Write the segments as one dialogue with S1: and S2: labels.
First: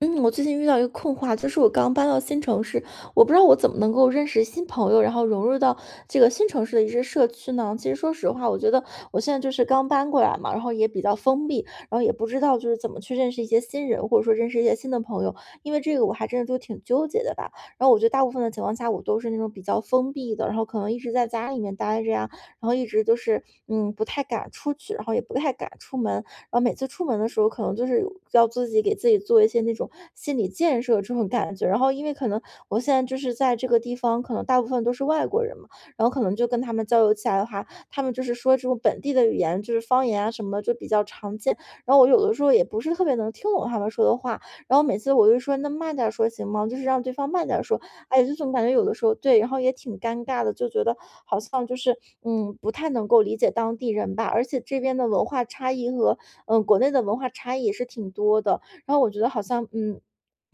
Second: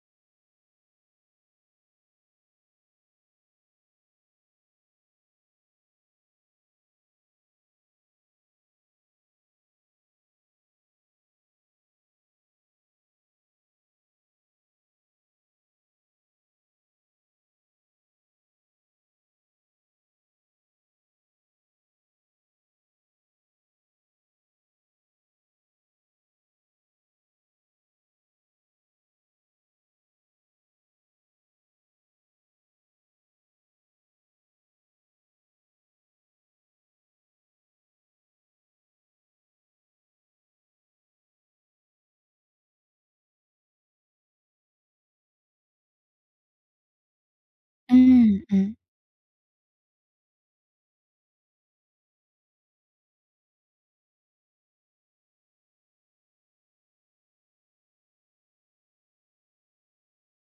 S1: 嗯，我最近遇到一个困惑啊，就是我刚搬到新城市，我不知道我怎么能够认识新朋友，然后融入到这个新城市的一些社区呢？其实说实话，我觉得我现在就是刚搬过来嘛，然后也比较封闭，然后也不知道就是怎么去认识一些新人，或者说认识一些新的朋友，因为这个我还真的就挺纠结的吧。然后我觉得大部分的情况下，我都是那种比较封闭的，然后可能一直在家里面待着呀，然后一直就是不太敢出去，然后也不太敢出门，然后每次出门的时候，可能就是要自己给自己做一些那种心理建设这种感觉。然后因为可能我现在就是在这个地方，可能大部分都是外国人嘛，然后可能就跟他们交流起来的话，他们就是说这种本地的语言，就是方言啊什么的就比较常见。然后我有的时候也不是特别能听懂他们说的话，然后每次我就说那慢点儿说行吗？就是让对方慢点儿说，哎呀，就
S2: 嗯
S1: 总感觉
S2: 嗯
S1: 有的时候对，然后也挺尴尬的，就觉得好像就是，不太能够理解当地人吧，而且这边的文化差异和国内的文化差异也是挺多的，然后我觉得好像。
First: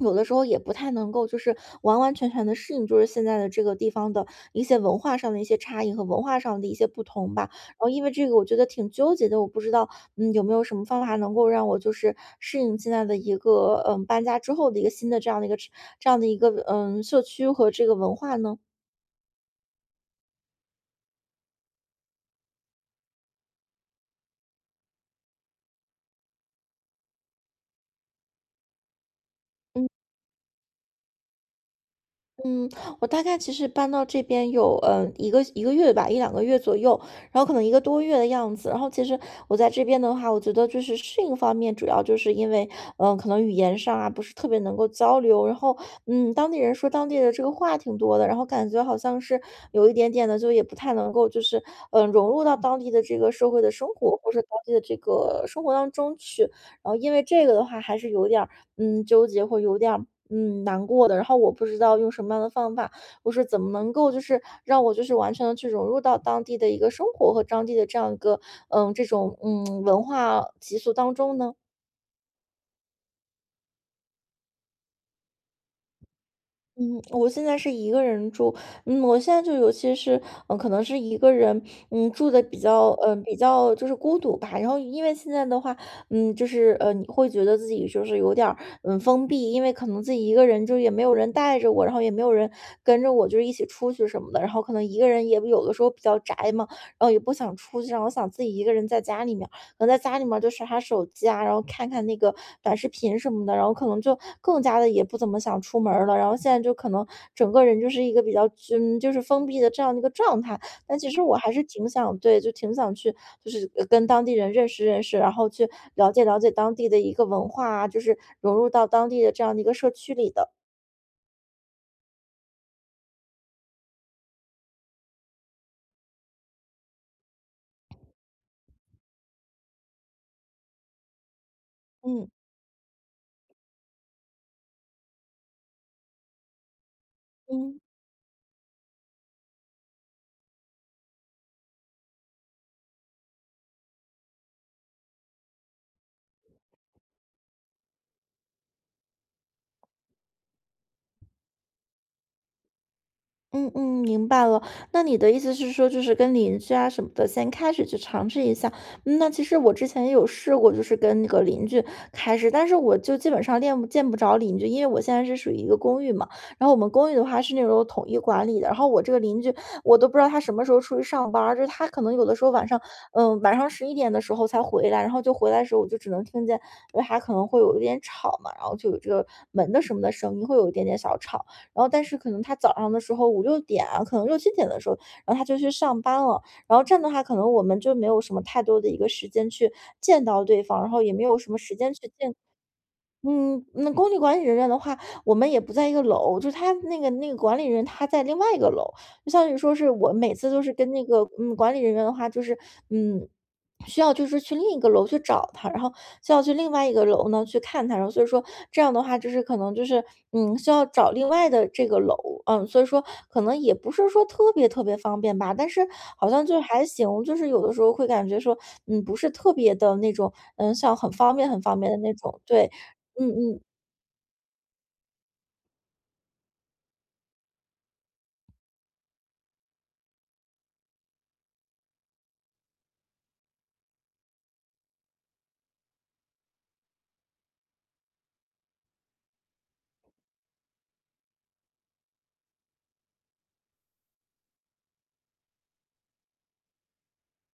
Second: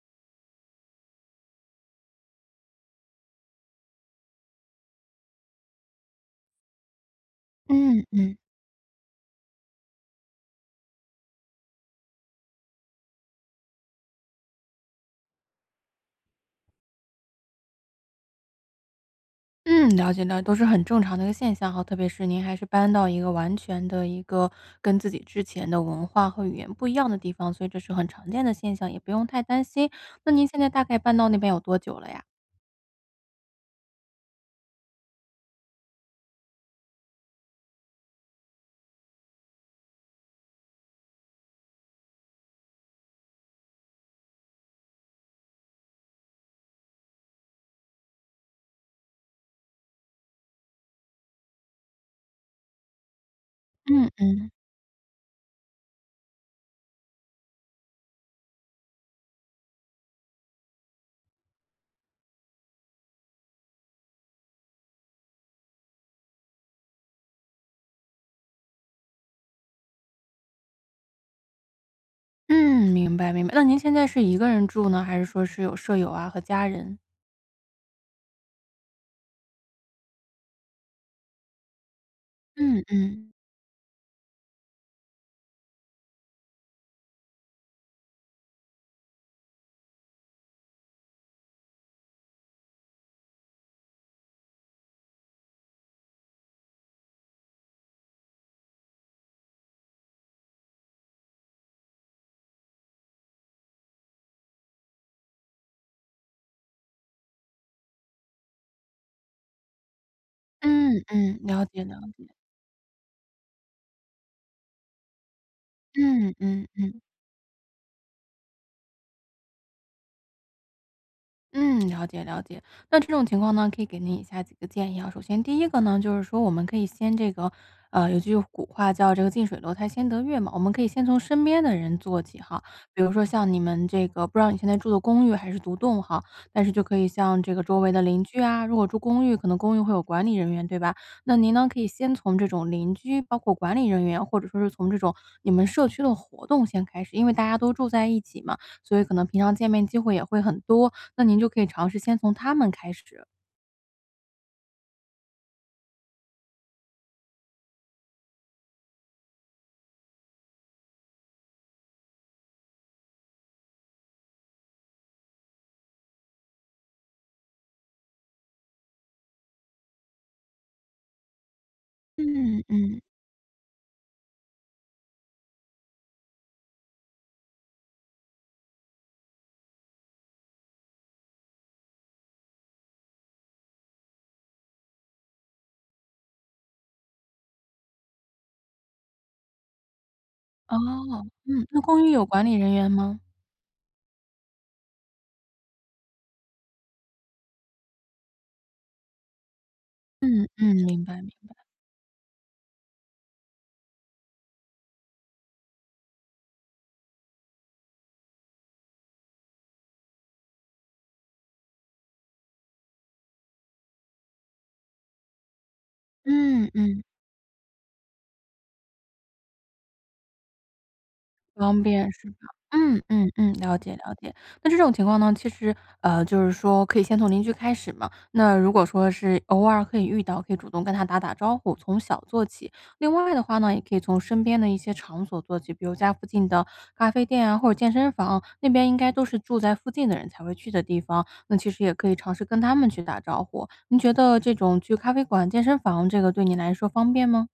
S1: 有的时候也不太能够，就是完完全全的适应，就是现在的这个地方的一些文化上的一些差异和文化上的一些不同吧。然后因
S2: 嗯
S1: 为这个
S2: 嗯
S1: 我觉得挺纠结的，我不知道，有没有什么方法能够让我就是适应现在的一个，搬家之后的一个新的这样的一个，社区和这个文化呢？
S2: 嗯，了解了解，都是很正常的一个现象哈。特别是您还是搬到一个完全的一个跟自己之前的文化和语言不一样的地方，所以这是很常见的现象，也不用太担心。那您现在大概搬到那边有多久了呀？
S1: 嗯，我大概其实搬到这边有，一个月吧一两个月左右，然后可能一个多月的样子。然后其实我在这边的话，我觉得就是适应方面，主要就是因为，可能语言上啊，不是特别能够交流。然后，当地人说当地的这个话挺多的，然后感觉好像是有一点点的，就也不太能够就是，融入到当地的这个社会的生
S2: 嗯
S1: 活，或者当
S2: 嗯
S1: 地的这个生活当中去。然后因为这个的话，还是有点儿纠结或有点儿，难过的。然后我不知道用什么样的方法，我说怎么能够就是让我就是完全的去融入到当地的一个生活和当地的这样一个，这种，文化习俗当中呢？
S2: 嗯，明白明白。那您现在是一个人住呢，还是说是有舍友啊和家
S1: 嗯，
S2: 人？
S1: 我现在是一个人住，我现在就尤其是，可能是一个人，住的比
S2: 嗯
S1: 较，嗯，
S2: 嗯
S1: 比较就是孤独吧。然后因为现在的话，就是你会觉得自己就是有点儿，封闭，因为可能自己一个人就也没有人带着我，然后也没有人跟着我，就是一起出去什么的。然后可能一个人也有的时候比较宅嘛，然后也不想出去，然后想自己一个人在家里面。可能在家里面就刷刷手机啊，然后看看那个短视频什么的，然后可能就更加的也不怎么想出门儿了。然后现在就可能整个人就是一个比较，就是封闭的这样的一个状态。但
S2: 嗯
S1: 其实我
S2: 嗯，
S1: 还是
S2: 了解
S1: 挺
S2: 了
S1: 想
S2: 解。
S1: 对，就挺想去，就是跟当地人认识认识，然后去了解
S2: 嗯
S1: 了解
S2: 嗯
S1: 当地的
S2: 嗯。
S1: 一个文化啊，就是融入到当地的这样的一个社区里的。
S2: 嗯，了解了解。那这种情况呢，可以给您以下几个建议啊。首先，第一个呢，就是说我们可以先这个，有句古话叫这个“近水楼台先得月”嘛，我们可以先从身边的人做
S1: 嗯
S2: 起哈。比如说像你们这个，不知道你现在住的公寓还是独栋哈，但是就可以像这个周
S1: 嗯，
S2: 围的邻居啊，如果住公寓，可能公寓会有管理人员，对吧？那您呢，可以先从这种邻居，包括管理人员，或者说是从这种你们社区的活动先开始，因为大家都住在一起嘛，所以可能平常见面机会也会很多。那您就可以尝试先从他们开始。
S1: 嗯嗯，明白了。那你的意思是说，就是跟邻居啊什么的，先开始去尝试一下。那其实我之前也有试过，就是跟那个邻居开始，但是我就基本上见不着邻居，因为我现在是属于一个公寓嘛。然后我们公寓的话是那种统一管理的，然后我这个邻居我都不知道他什么时候出去上班儿，就是他可能有的时候
S2: 嗯
S1: 晚上，
S2: 嗯。
S1: 嗯，晚上11点的时候才回来，然后就回来的时候我就只能听见，因为他可能会有一点吵嘛，然后就有这个门的什么的声音，会有一点点小吵。然后但是可能他早上的时候5、6点啊，可能6、7点的时候，然后他就去上班了。然后这样的话，可能我们就没有什么太多的一个时间去见到对
S2: 哦，
S1: 方，然后也没有什么
S2: 嗯。
S1: 时
S2: 那
S1: 间
S2: 公寓
S1: 去
S2: 有
S1: 见。
S2: 管理人员吗？
S1: 那工地管理人员的话，我们也不在一个楼，就是他那个管理人他在另外一个楼，就相当于说是我每
S2: 嗯
S1: 次都是
S2: 嗯。
S1: 跟那
S2: 明白
S1: 个
S2: 明白。
S1: 管理人员的话，就是嗯需要就是去另一个楼去找他，然后需要去另外一个楼呢去看他，然后所以说这样的话就是可能就是需要找另外的这个楼，所以说可能也不是说特别特别方便吧，但是好像就
S2: 嗯
S1: 还
S2: 嗯。
S1: 行，就是有的时候会感觉说不是特别的那种，像很方便很方
S2: 方
S1: 便的
S2: 便
S1: 那
S2: 是吧？
S1: 种，对。
S2: 嗯嗯
S1: 嗯
S2: 嗯，
S1: 嗯
S2: 了解了解。那这种情况呢，其实就是说可以先从邻居开始嘛。那如果说是偶尔可以遇到，可以主动跟他打打招呼，从小做起。另外的话呢，也可以从身边的一些场所做起，比如家附近的咖啡店啊，或者健身房，那边应该都是住在附近的人才会去的地方。那其实也可以尝试跟他们去打招呼。您觉得这种去咖啡馆、健身房这个对你来说方便吗？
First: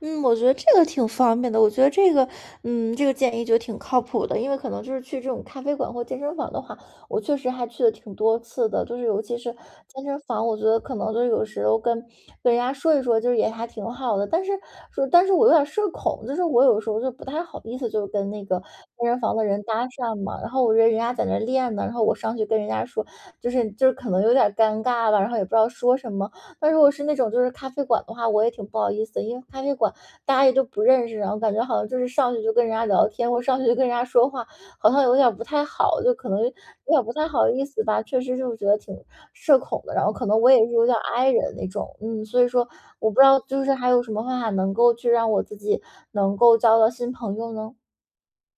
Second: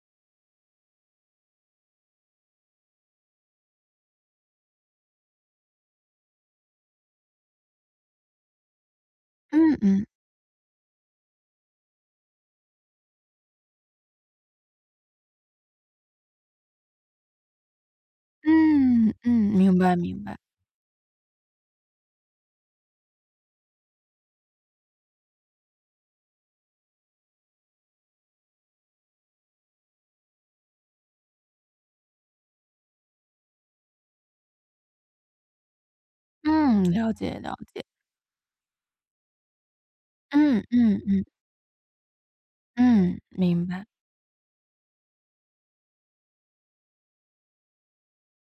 S1: 嗯，我觉得这个挺方便的。我觉得这个建议就挺靠谱的，因为可能就是去这种咖啡馆或健身房的话，我确实还去了挺多次的。就是尤其是
S2: 嗯
S1: 健
S2: 嗯
S1: 身房，我觉得可能就是有时候跟人家说一说，就是也还挺好的。但是我有点社恐，就是我有时候就不太好意思，就跟那个健
S2: 嗯
S1: 身
S2: 嗯，
S1: 房的人
S2: 明
S1: 搭
S2: 白
S1: 讪
S2: 明白。
S1: 嘛。然后我觉得人家在那儿练呢，然后我上去跟人家说，就是可能有点尴尬吧，然后也不知道说什么。但如果是那种就是咖啡馆的话，我也挺不好意思的，因为咖啡馆大家也都不认识，然后感觉好像就是上去就跟人家聊天，或上去就跟人家说话，好像有点儿不太好，就可能有
S2: 嗯，
S1: 点儿
S2: 了
S1: 不太
S2: 解
S1: 好
S2: 了
S1: 意思
S2: 解。
S1: 吧。确实就觉得挺社恐的，然后可能我
S2: 嗯
S1: 也是有点儿
S2: 嗯嗯
S1: i 人那种，所以说我
S2: 嗯，
S1: 不知道就
S2: 明
S1: 是
S2: 白。
S1: 还有什么方法能够去让我自己能够交到新朋友呢？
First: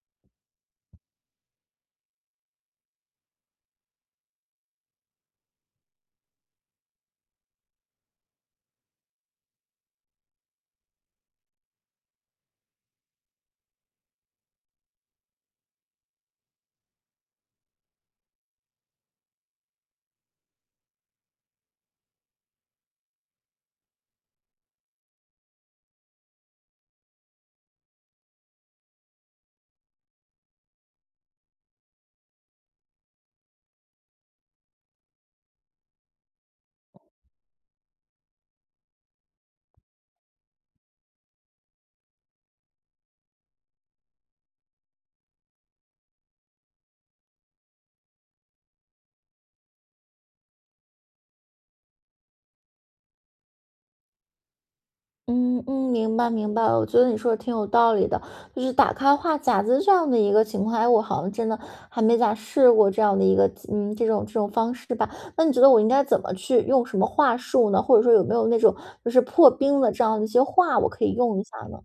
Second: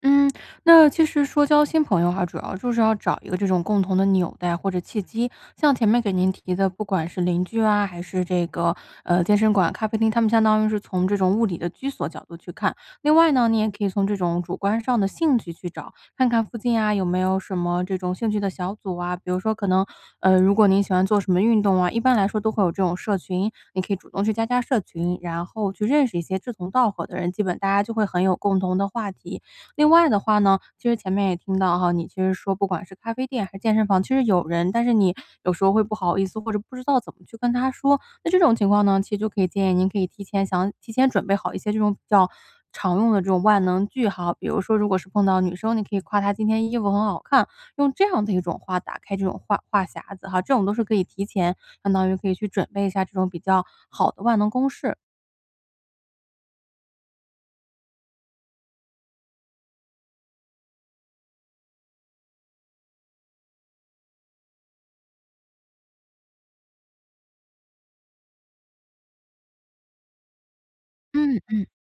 S2: 嗯，那其实说交新朋友哈，主要就是要找一个这种共同的纽带或者契机。像前面给您提的，不管是邻居啊，还是这个健身馆、咖啡厅，他们相当于是从这种物理的居所角度去看。另外呢，你也可以从这种主观上的兴趣去找，看看附近啊有没有什么这种兴趣的小组啊。比如说，可能如果您喜欢做什么运动啊，一般来说都会有这种社群，你可以主动去加加社群，然后去认识一些志同道合的人，基本大家就会很有共同的话题。另外的话呢，其实前面也听到哈，你其实说不管是咖啡店还是健身房，其实有人，但是你有时候会不好意思，或者不知道怎么去跟他说。那这种情况呢，其实就可以建议您可以提前想提前准备好一些这种比较常用的这种万能句哈，比如说如果是碰到女生，你可以夸她今天衣服很好看，用这样的一种话打开这种话话匣子哈，这种都是可以提前相当于可以去准备一下这种比较好的万能公式。
S1: 嗯嗯，明白明白，我觉得你说的挺有道理的，就是打开话匣子这样的一个情况，哎，我好像真的还没咋试过这样的一个，这种方式吧。那你觉得我应该怎么去用什么话术呢？或者说有没有那种就是破冰的这样的一些话，我可以用
S2: 嗯
S1: 一下
S2: 嗯。
S1: 呢？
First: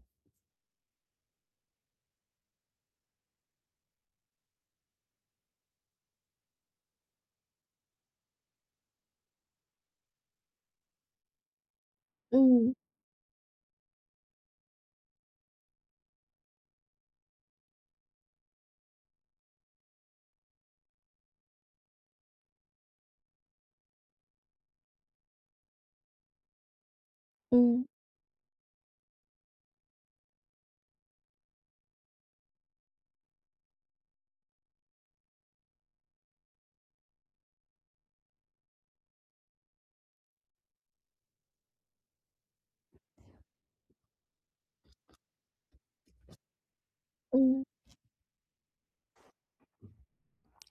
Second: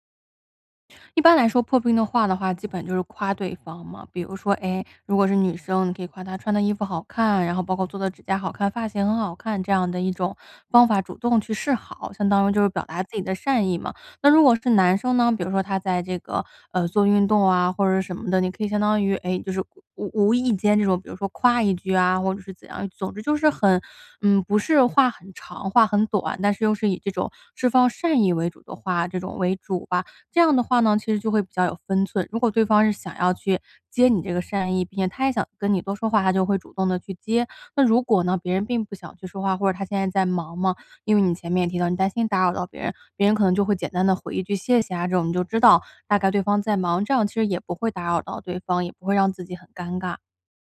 S2: 一般来说，破冰的话的话，基本就是夸对方嘛。比如说，哎，如果是女生，你可以夸她穿的衣服好看，然后包括做的指甲好看，发型很好看，这样的一种方法主动去示好，相当于就是
S1: 嗯
S2: 表达自己的善意嘛。那如果是男生呢，比如说他在这个做运动啊或者是什么的，你可以相当于哎，就是无意间这种，比如说夸一句啊，或者是怎样，总之就是很不是话很长，话很短，但是又是以这种释
S1: 嗯
S2: 放善意为主的话，这种为主吧。这样的话呢，其实就会比较有分寸。如果对方是想要去接你这个善意，并且他也想跟你多说话，他就会主动的去接。那如果呢，别人并不想去说话，或者他现在在忙嘛，因为你前面也提到你担心打扰到别人，别人可能就会简单的回一句“谢谢”啊，这种你就知道大概对方在忙，这样其实也
S1: 嗯。
S2: 不会打扰到对方，也不会让自己很尴尬。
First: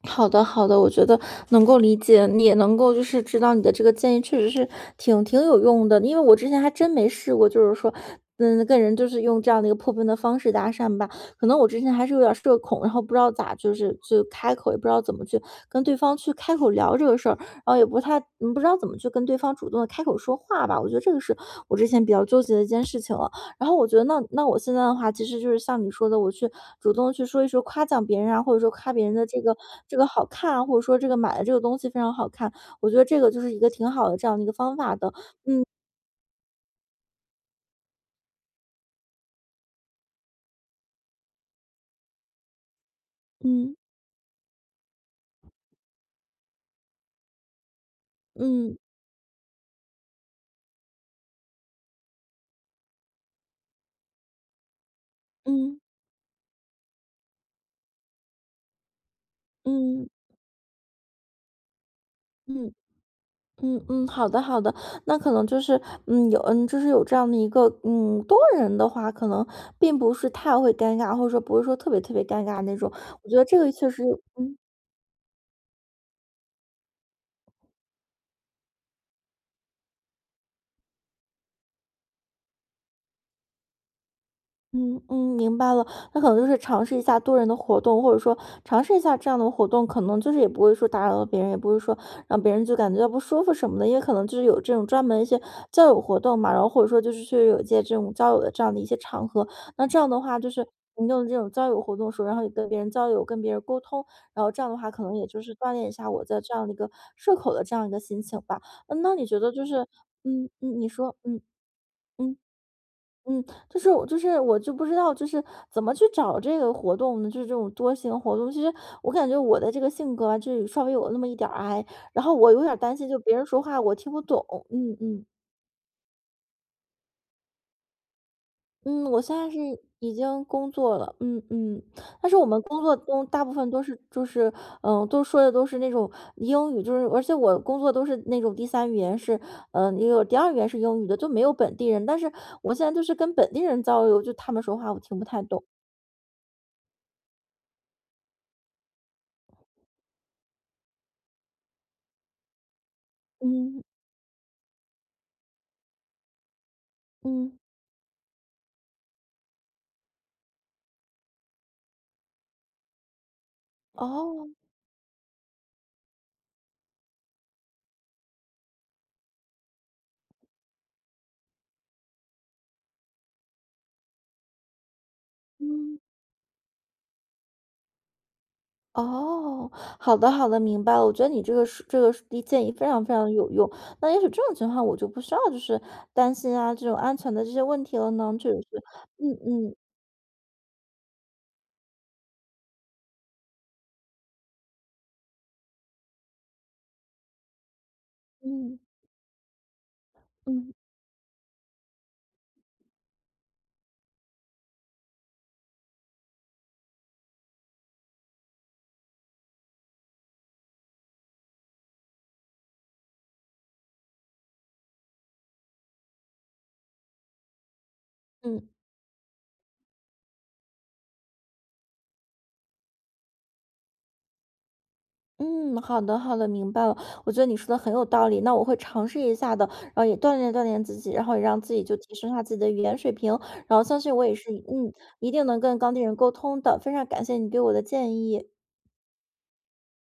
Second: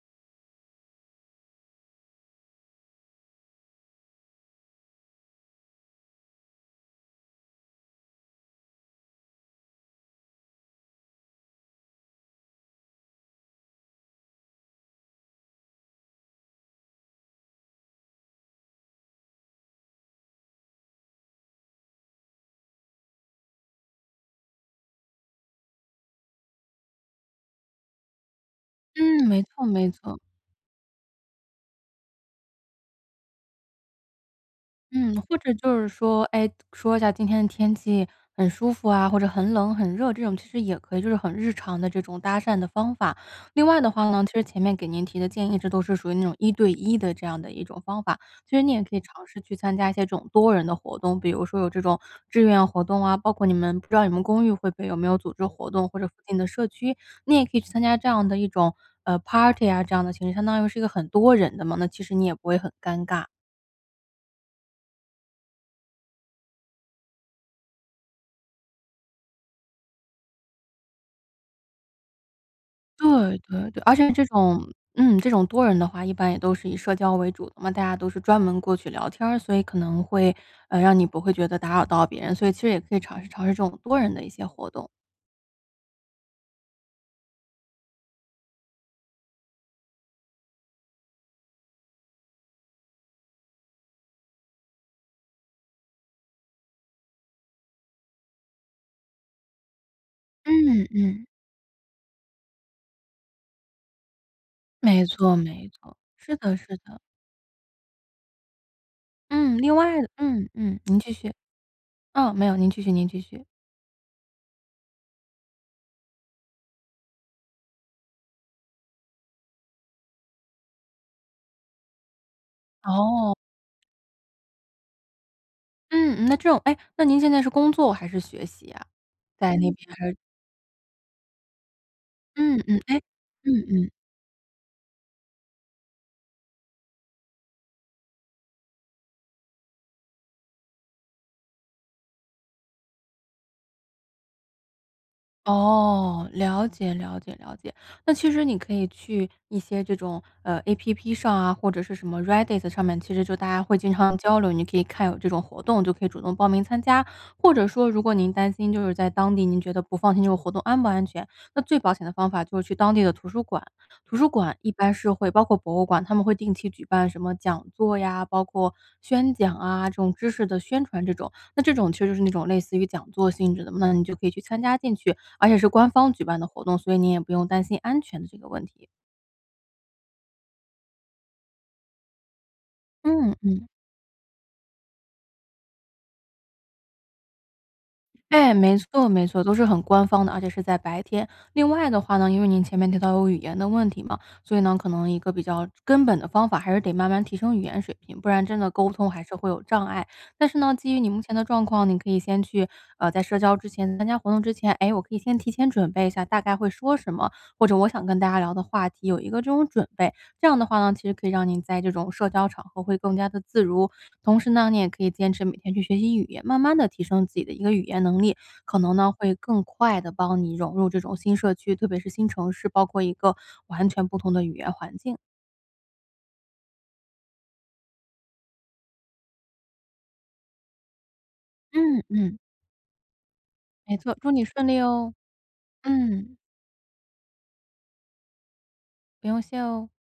S1: 好的，好的，我觉得能够理解，你也能够知道你的这个建议确实是挺有用的，因为我之前还真没试过，就是说，跟人就是用这样的一个破冰的方式搭讪吧，可能我之前还是有点儿社恐，然后不知道咋就开口，也不知道怎么去跟对方去开口聊这个事儿，然后也不太不知道怎么去跟对方主动的开口说话吧，我觉得这个是我之前比较纠结的一件事情了。然后我觉得那我现在的话，其实就是像你说的，我去主动去说一说夸奖别人啊，或者说夸别人的
S2: 嗯，没错没
S1: 这个
S2: 错。
S1: 好看啊，或者说这个买的这个东西非常好看，我觉得这个就是一个挺好的这样的一个方法的。
S2: 嗯，或者就是说，哎，说一下今天的天气很舒服啊，或者很冷很热，这种其实也可以，就是很日常的这种搭讪的方法。另
S1: 嗯。
S2: 外的话呢，其实前面给您提的建议，这都是属于那种一对一的这样的一种方法。其实你
S1: 嗯。
S2: 也可以尝试去参加一些这种多人的活动，比如说有这种志愿活动啊，包括你们不知道你们公寓会不会有没有组织活
S1: 嗯。
S2: 动，或者附近的社区，你也可以去参加这样的一种party 啊这样
S1: 嗯。
S2: 的形式，相当于是一个很多人的嘛，那其实你也不会很
S1: 嗯。
S2: 尴尬。
S1: 嗯。嗯，好的好的，那可能就是有就是有这样的一个多人的话，可能并不是太会尴尬，或者说不会说特别特别尴尬那种。我觉
S2: 对
S1: 得这
S2: 对
S1: 个
S2: 对，
S1: 确
S2: 而
S1: 实
S2: 且这
S1: 嗯。
S2: 种嗯，这种多人的话，一般也都是以社交为主的嘛，大家都是专门过去聊天儿，所以可能会，让你不会觉得打扰到别人，所以其实也可以尝试尝试这种多人的一些活动。
S1: 嗯嗯，明白了。那可能就是尝试一下多人的活动，或者说尝试一下这样的活动，可能就是也不会说打扰到别人，也不会说让别人就感觉到不舒服什么的，因为可能就是有这种专门一些交友活动嘛，然后或者说就是确实有一些这种交友的这样的一些场合，那这样的话就是
S2: 嗯
S1: 你用
S2: 嗯，
S1: 这种交友活动的时候，然后也跟别人交流，跟别人沟通，然后这样的话
S2: 没
S1: 可能也
S2: 错
S1: 就是
S2: 没
S1: 锻炼一
S2: 错。
S1: 下我
S2: 是
S1: 在这
S2: 的是
S1: 样的一个
S2: 的，
S1: 社恐的这样一个心情吧。嗯，那你觉得
S2: 嗯，
S1: 就
S2: 另
S1: 是，
S2: 外的，嗯
S1: 嗯
S2: 嗯，
S1: 嗯，你
S2: 您继
S1: 说，
S2: 续，
S1: 嗯
S2: 嗯，
S1: 嗯。
S2: 没有，您继续您继
S1: 嗯，
S2: 续。
S1: 我就不知道怎么去找这个活动呢？就是这种多型活动，其实我感觉我的这个性格啊，就是稍微有那么一点儿 i，然后我有点儿担心，就
S2: 哦，
S1: 别人说话我听不懂。嗯。嗯。
S2: 嗯，嗯那这种哎，那您现在是工作还是学习啊？
S1: 嗯，我现在
S2: 在
S1: 是
S2: 那边还
S1: 已
S2: 是
S1: 经工作了，嗯嗯，但是我
S2: 嗯
S1: 们
S2: 嗯，
S1: 工作
S2: 哎，
S1: 中大
S2: 嗯
S1: 部分都
S2: 嗯。
S1: 是就是都说的都是那种英语，就是而且我工作都是那种第三语言是也有第二语言是英语的，就没有本地人。但是我现在就是跟本地人交流，就他们说话我听不太懂。
S2: 哦，了解了解了解。那其实你可以去一些这种，APP 上啊，或者是什么 Reddit 上面，其实就大家会
S1: 嗯。
S2: 经常交流，你可以看有这种活动，就可以主动报名参加。或
S1: 嗯。
S2: 者说如果您担心就是在当地您觉得不放心这个活动安不安全，那最保险的方法就是去当地的图书馆。图书
S1: 哦。
S2: 馆一般是会包括博物馆，他们会定期举办什么讲座呀，包括宣讲啊，这种知识的宣传这种。那这种其实就是那种类似于讲座性质的，那你就可以去参加进去，而且是官
S1: 嗯。
S2: 方举办的活动，所以你也不用担心安全的这个问题。
S1: 哦，好的好的，明白了。我觉得你这个是建议非常非常
S2: 嗯
S1: 有
S2: 嗯。
S1: 用。那也许这种情况我就不需要担心啊这种安全的这些问题了呢，就
S2: 哎，
S1: 是，
S2: 没错没
S1: 嗯。
S2: 错，都是
S1: 嗯。
S2: 很官方的，而且是在白天。另外的话呢，因为您前面提到有语言的问题嘛，所以呢，可能一个比较根本的方法，还是得慢慢提升语言水平，不然真的
S1: 嗯。
S2: 沟通还是会有障碍。但是
S1: 嗯。
S2: 呢，基于你目前的状况，你可以先去，在社交之前、参加活动之前，哎，我可以先提前准备一下，大概会说什么，或者我想跟大家聊的话题，有一个这种准备。这样的话呢，其实可以让您在这种社交场合会更加的自如，同时呢，你也可以坚持每天去学习语言，慢慢的提升自己的一个语言能力，
S1: 嗯。
S2: 可能呢，会更快的帮你融入这种新社区，特别是新城市，包括一个完全不同的语言环境。
S1: 嗯，好的好的，明白了。我觉得你说的很有道理，那我会尝试一下的，然后也锻炼锻炼自己，然后也让自己就
S2: 嗯
S1: 提升一
S2: 嗯，
S1: 下自己的语言水平，然后
S2: 没
S1: 相
S2: 错，
S1: 信我
S2: 祝
S1: 也
S2: 你
S1: 是，
S2: 顺利
S1: 嗯，
S2: 哦。
S1: 一定能跟当地人沟
S2: 嗯，
S1: 通的。非常感谢你给我的建议。
S2: 不用谢哦。